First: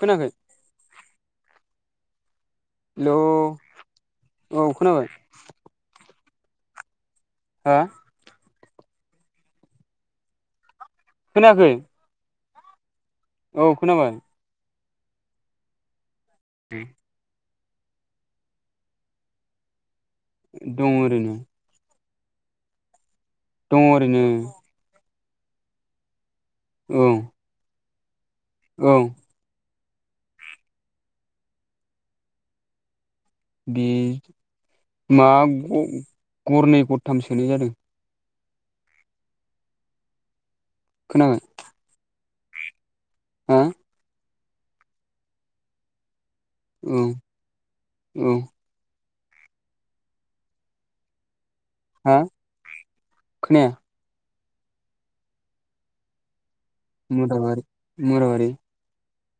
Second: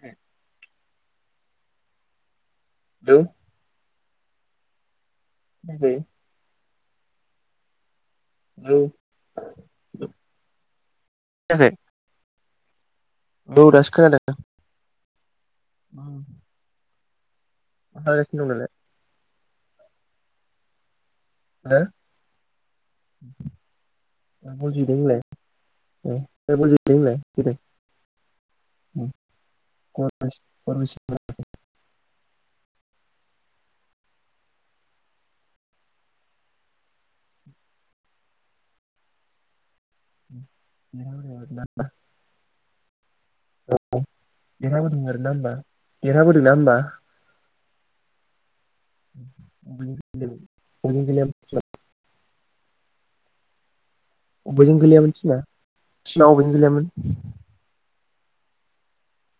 खोनायाखै? लौ हेल' औ खोनाबाय। [unintelligible] हा? औ। [inaudible] खोनाखै। ओ दासो खोनादों। [unintelligible] मा खालायगासिनो दं दालाय? दं ओरैनो। [unintelligible] दङ ओरैनो। औ। दहाय बल जाहैदों औ मोनलाय, जोहैदों? औ। [unintelligible] बे मा गरनै गरथाम सोनाय जादों खोनाबाय उ [unintelligible] हा देरहाबोदों आर ना होमा देरहाबो नंआ होमबा उम [unintelligible] हा खोनाया अबेजों गोलैयामोन थिना थिना अबे गोलैआमोन मर' हारि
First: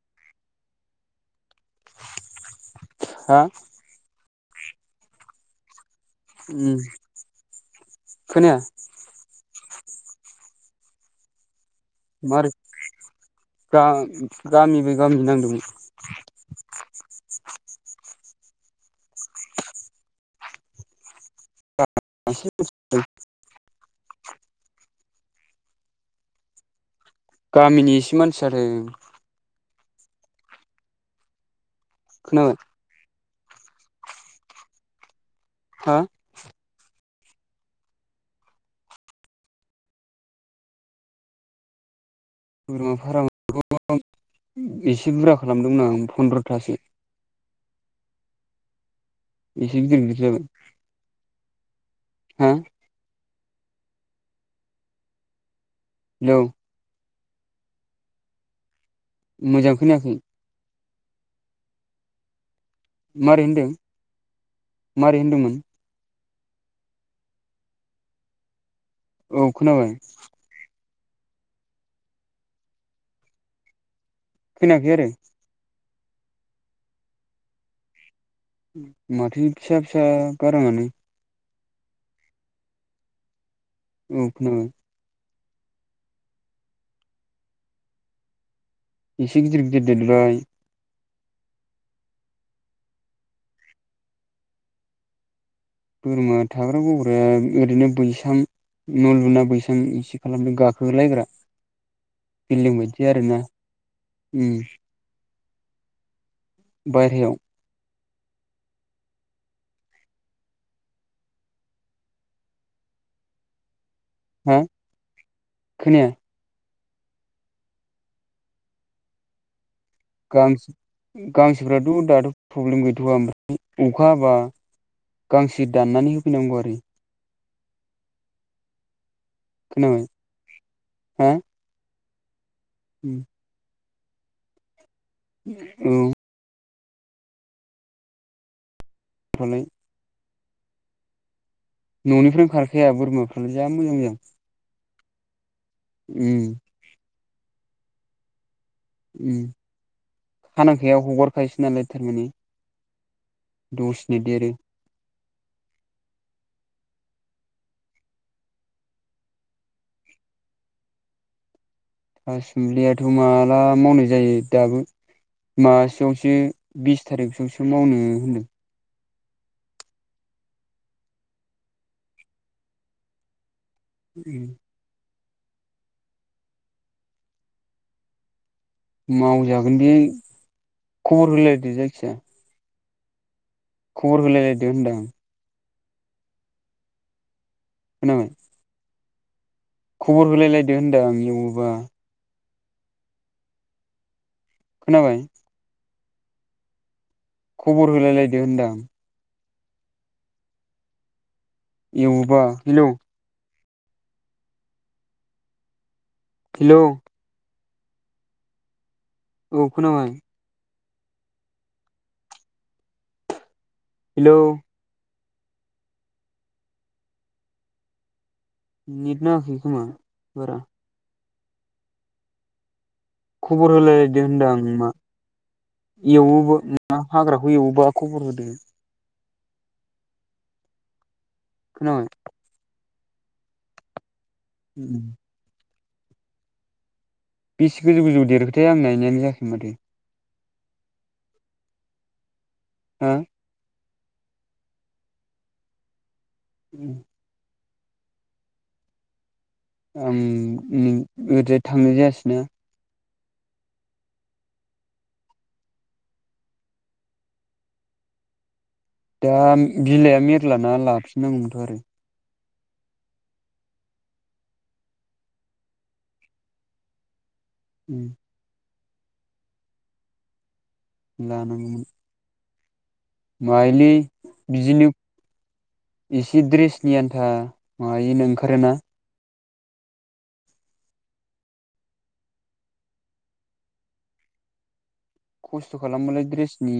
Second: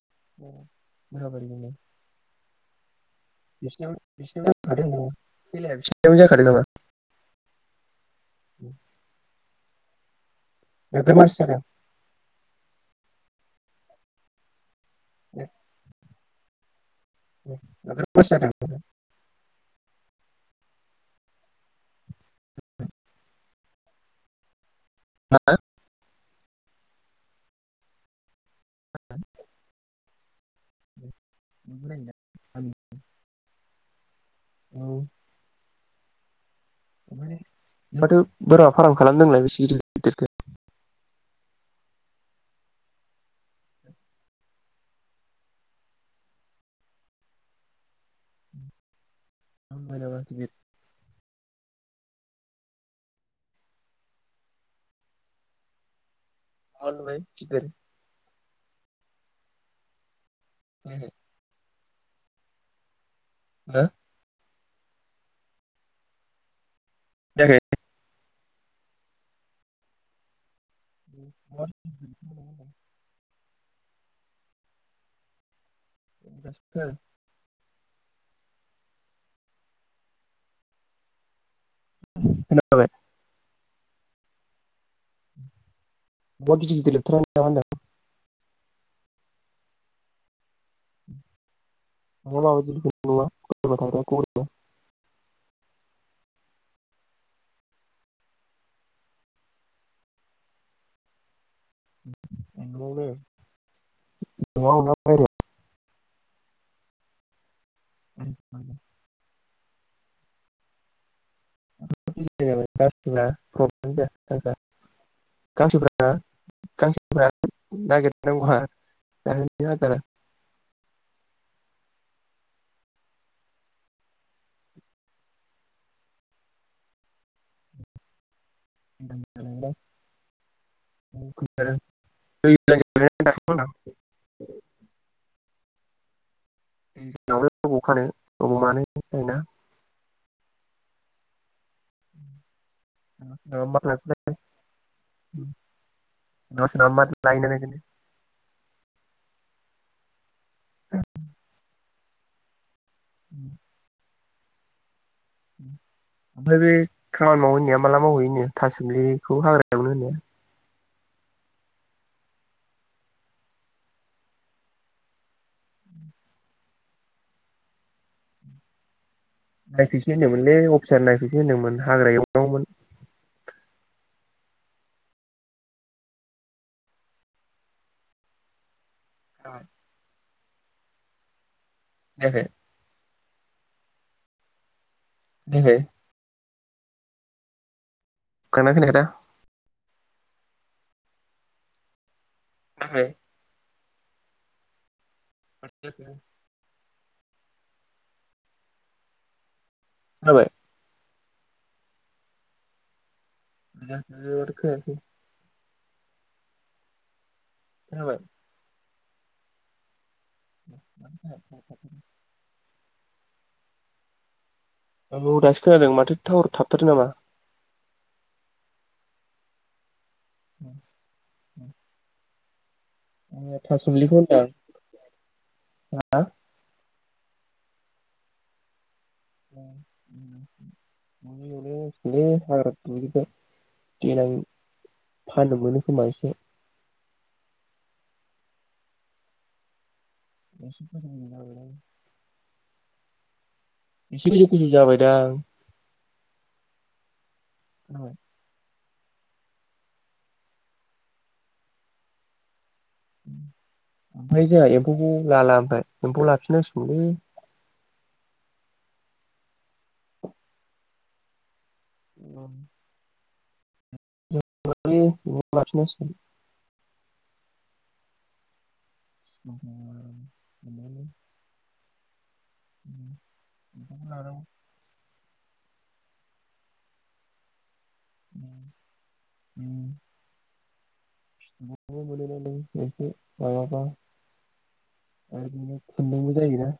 [unintelligible] हा [unintelligible] बि खल [inaudible] बे जाखार नामा उम खोनाया दाख्लै मानसि जादों मारै दां गामि बाय गामि नांदोंमोन [inaudible] [unintelligible] [unintelligible] नाङो गामिनि एसे मानसि खोनाबाय उम औ हा ओमफ्राय माथो बोरमा फार्म खालामदोंलाय बेसे गिदिर गिदिर देखो बोरमा फाराम एसे बुरजा खालामदोंमोन आं फन्द्रथासो खालामबाय नामा गिदिर [unintelligible] हा हेल' ओमफाय बेसे मोजां खोनाखै [unintelligible] मारै होनदों हो मारै होनदोंमोन [unintelligible] औ खोनाबाय मा खोनाखै आरो दासो खोनादों माथो फिसा फिसा गारांङानो खोनाबाय औ खोनाबाय बहद गिदिर गिदिर देरथारबाय नामा होनदां एसे गिदिर गिदिर देरबाय [unintelligible] बोरमा थाग्रा गग्राया ओरैनो बैसां न' लुना बैसां इसे खालामदों गाखोलायग्रा बिल्डिं बायदि न'वावनो आरोना उम न'आव ना बाहेरायाव। बाहेरायाव आरो मा हा [unintelligible] [unintelligible] खोनाया गांसो फोरा नागिरनो बहा [unintelligible] गांसो गांसोफ्राथ' दाथ' प्रशब्लेम गैथ'वा ओमफ्राय अखा बा गांसो दाननानै होफैनांगौ आरो खोनाबाय हा [unintelligible] उम [unintelligible] [inaudible] औ जोंनावहाय बबावखानो अबाव मानो [inaudible] ना होनबालाय न'निफ्रायनो खारखाया बोरमाफ्रानो जा मोजां मोजां। [inaudible] उम सोरनाबा सोरनाबा मा लायनानै [inaudible] ओम खानां खाया हगारखायोसो नालाय थारमाने ओम नो देरो ओमफाय बे खामानि मावनो होननाया माला मावहैयोनो थासुमलिखौ हाग्रा एवनो होननाया? थासुमलियाथ' माला मावनाय जायो दाबो मासेआवसो बिस थारिखसोआवसो मावनो होनदों। नायफैसै होनदोंमोनलै अफिसार नायफैसै होनदोंमोन हाग्रा एवनांगौमोन। फुरी मावजागोन बे खबर होलाय दो जायखिया खोनायाखै खबर होलायलायदो होनदां। खोनायाखै खोना खोनायाखै दा? खबर होलायलायदो होनदां एवोबा। मारै? खोनाबाय? [inaudible] खबर होलायलायदो होनदां। खोनाबाय? एवोबा हेल' मारै जाखो माथो खोनायासै‌? हेल' खोनाबाय? औ खोनाबाय। [inaudible] हेल' औ दासो खोनादों माथो टावार थाबथादो नामा? नेट नाङाखै खोमा! बारा ओं। ओं। खबर होलायलायदो होनदां मा हा एवोबा ना हाग्राखौ एवोबा खबर होदो। [inaudible] खोनाबाय [unintelligible] बिदिखौ देलाय फाननो मोनो खोमा एसे बेसे गोजौ गोजौ देरखोथाय आं नायनायानो जाखै माथो? [unintelligible] हो? एसे गोजौ जाबायदां! उम। जाबाय। ओम ओरैजाय थांनाय जायासैना। ओमफ्राय जोंहा एम्फौखौ लाला ओमफ्राय एम्फौ लाफिनांसिगौलै दा बिलाइआ मेरलाना लाफिननांगौमोनथ' आरो औ। [unintelligible] लायो लाफिननांसिगोन। उम। [inaudible] लानां गौमोन। माइलि बिजनि एसे द्रेसनि आन्था मायनो ओंखारोना। उम। मल बेसे माबाबा। आरो खस्थ' बिनो खालामबालाय खुदुंबो जायोना द्रेसनि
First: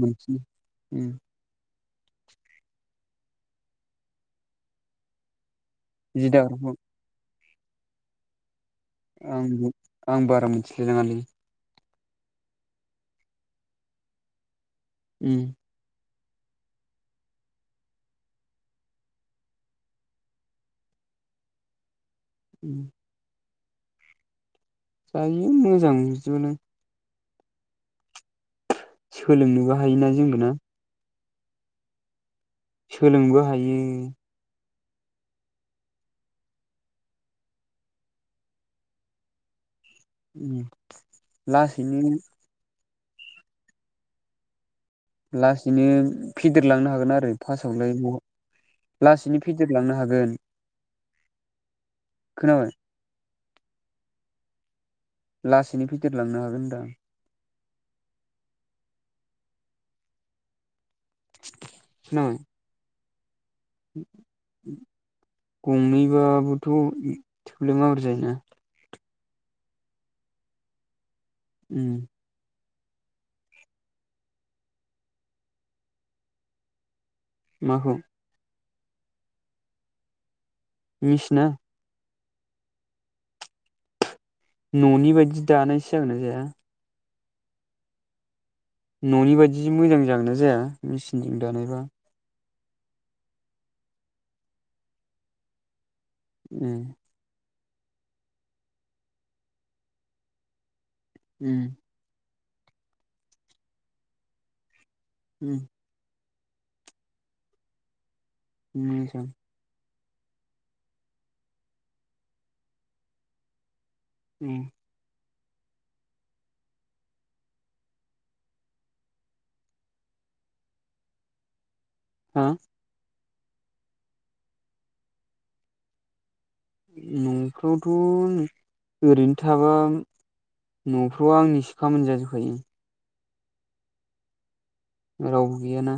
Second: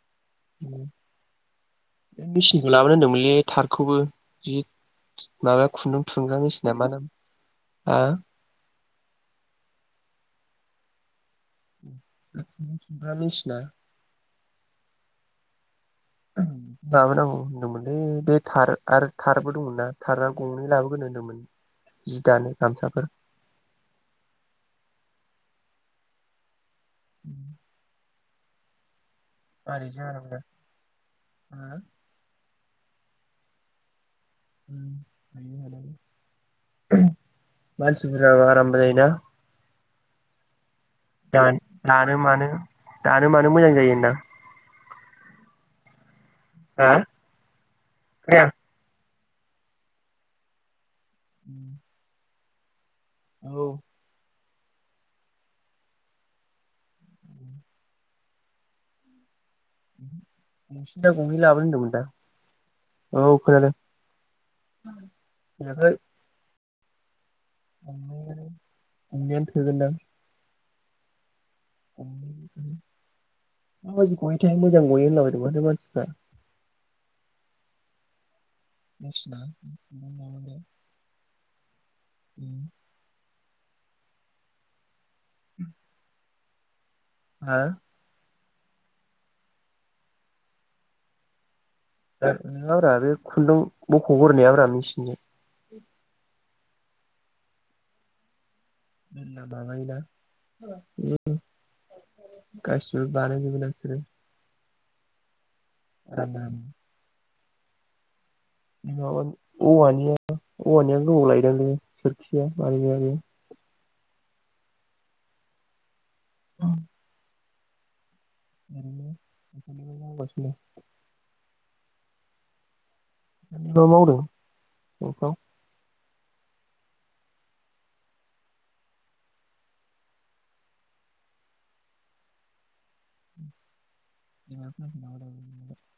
मोनफिनो बे मेचिनखौ लाबोनो होनदोंमोनलै। बे थारखौबो जि माबा खुन्दुं जि थुनग्रा दाग्राखौ मेसिना मा नाम आ आं आं बारा मोनथिलायलाङालै खुन्दुं थुनग्रा मेसिनना उम लाबोनांगौ होनदोंमोनलै बे थार आरो थारबो दंमोन ना थारना गंनै लाबो ग्रोनो होनदोंमोन जि दानो गामसाफोर [unintelligible] [inaudible] सोलोंनोबो हायोना जोंबो ना हो सोलोंनोबो हायो मानसिफोरा आराम जायो ना? उम दा दानो मानो दानो मानो मोजां जायोदा लासैनो हा फेदेरलांनो हागोन आरो फास्स्टआवलाय बहा खोनाया लासैनो फेदेरलांनो हागोन खोनाबाय औ लासैनो फेदेरलांनो हागोन होनदां सिदा गंनै लाबोनो होनदों मोनदा औ खोनादों खोनायाखै गंनैबाबो थ' थोब्ले माब्ले जायोना गंनैयानो गंनैयानो थोगोन दां उम माबादि गयोथाय मोजां गयो होनला बायदोंमाथो मानसिफ्रा माखौ [unintelligible] मिसिना उम न'नि बायदि बिदि दानायसै जागोनना जाया हा न'नि बायदि मोजां जागोन ना जाया मेचिनजों दानायबा नङाब्रा बे खुन्दुं बखगोरनायाब्रा मिसिनजों उम [unintelligible] दानायोदा ओ उम गासैबो बानाय जोबो ना‌ बिसोरो उम रानान नङा मोजां बांनो औवानि औवानिया गोबाव लायदोंलै सोरखिया बानायनाया बेयो उम औ [unintelligible] मावगासिनो हा [unintelligible] मावदों न'फ्राव न'फ्रावथ' ओरैनो थाबा न'फ्राव आंनिसो खामानि जाजोबखायो जोंहासो रावबो गैयाना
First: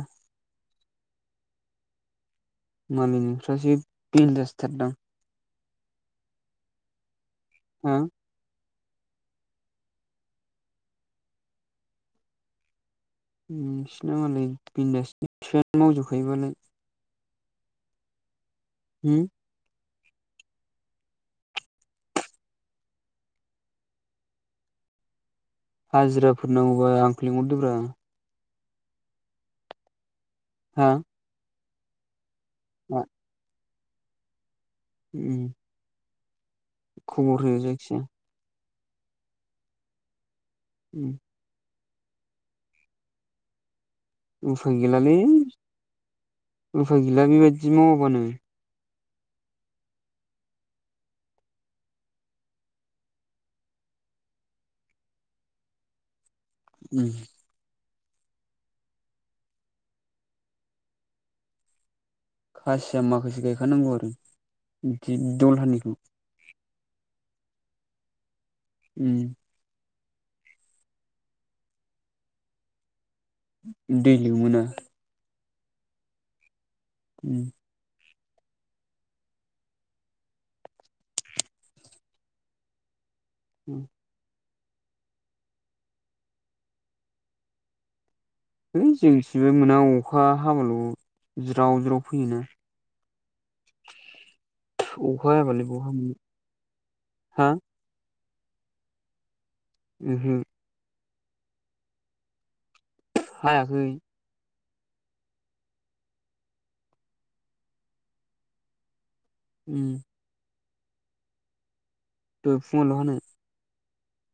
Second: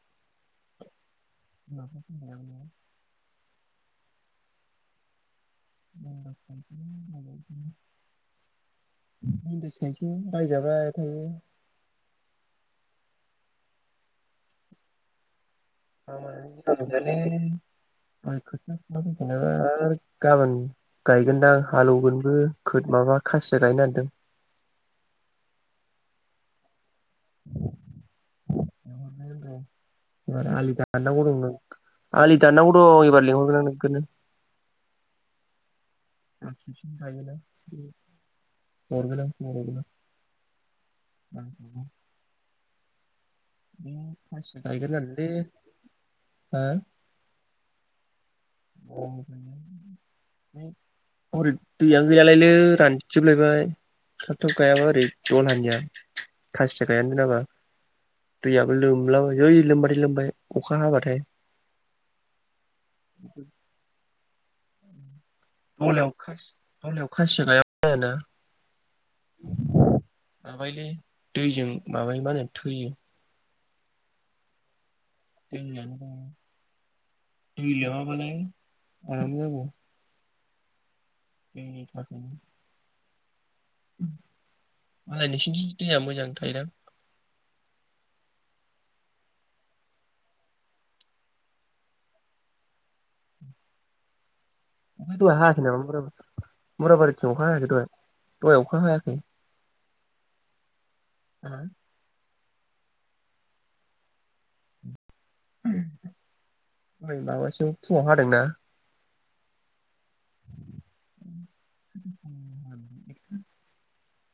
[unintelligible] मालाय नोंस्रा सो बिनदाज थार दां [unintelligible] हा बिनदास खायसो रायजाबाय थायो नोंसिना मालाय बिनदास फिफायानो मावजोबखायोबालाय ऐ आं खोद खोथिया फुना होम फैखांनाबो आर गाबोन गायगोनदां हालौवगोनबो खोद-माबा खासिया गायनागिरदों हाजिराफोर नांगौबा आं खौ लिंहरदोब्रा नागिरदों एबार आलि हा दाननांगौ दंनो आलि दाननांगौ दं एबार लिंहरगोन आं नों खोनो उम मास मोनसिम गायोना खबर हो उम जायखिजाया हरगोन आं मबाइल उम जोंनो आंखौल' खासि उफाय गैलालै गायगोरनांगोनलै हा उफाय गैला बेबायदि मावाबानो [inaudible] हरै दैया हैयालायनो रानजोबलायबाय थब थब गायाबा ओरै दलाहानिया उम थासिरायानो नामा दैयाबो लोमलाब है लोमबाथाय लोमबाय अखा हाबाथाय खाासिया माखासे गायखानांगौ आरो [inaudible] दलहानिखौ दलहायाव खाायसि गायाबा जायाना उम माबायोलै दैजों माबायो मा होनो थैयो। दै लोमोना दैयानो उम दैलोमाबा [unintelligible] बे नै थाखोनि उम मालाय नोंसोरनिथिं दैया मोजां थायोदां है जोंथिबो मोना अखा हाबाल' ज्राव ज्राव फैयोना। ओमफ्राय अखा दहाय हायाखै हायाबालाय नामा बहा बुरजा मोननो बुरजा? बुरा बारिथिं अखा हा हायाखै दहाय? दहय अखा हायाखै ओ हो उम हायाखै ओइ माबासोयाव फुङाव हादोंना उम [inaudible] दहाय फुङावल' हानाय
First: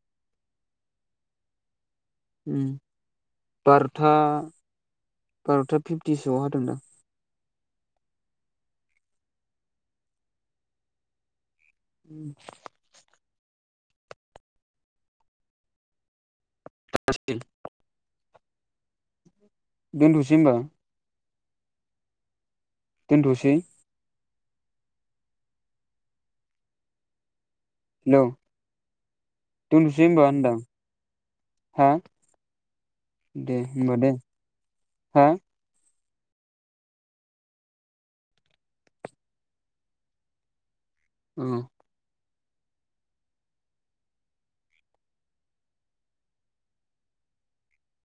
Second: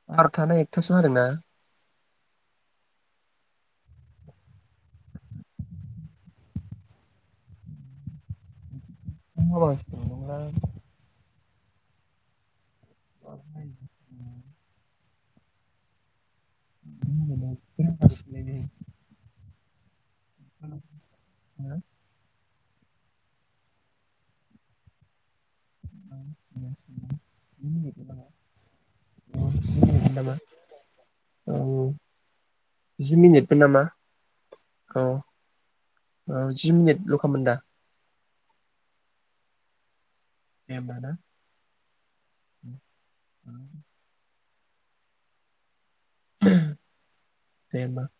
बारथा ना एकथासोआव हादों ना? उम बार'था बार'था फिफ्टिसोआव हादोंदां [unintelligible] उम [unintelligible] [inaudible] दोनथ'सै होनबा। हो दोनद'सै हेल' दोनथ'सै होनबा नामा होनदों आं हा औ जि मिनिटबो दे नामा होनबा दे। औ औ जि मिनिटल' खालामोन दा दे होनबा ना [inaudible] औ दे होनबा।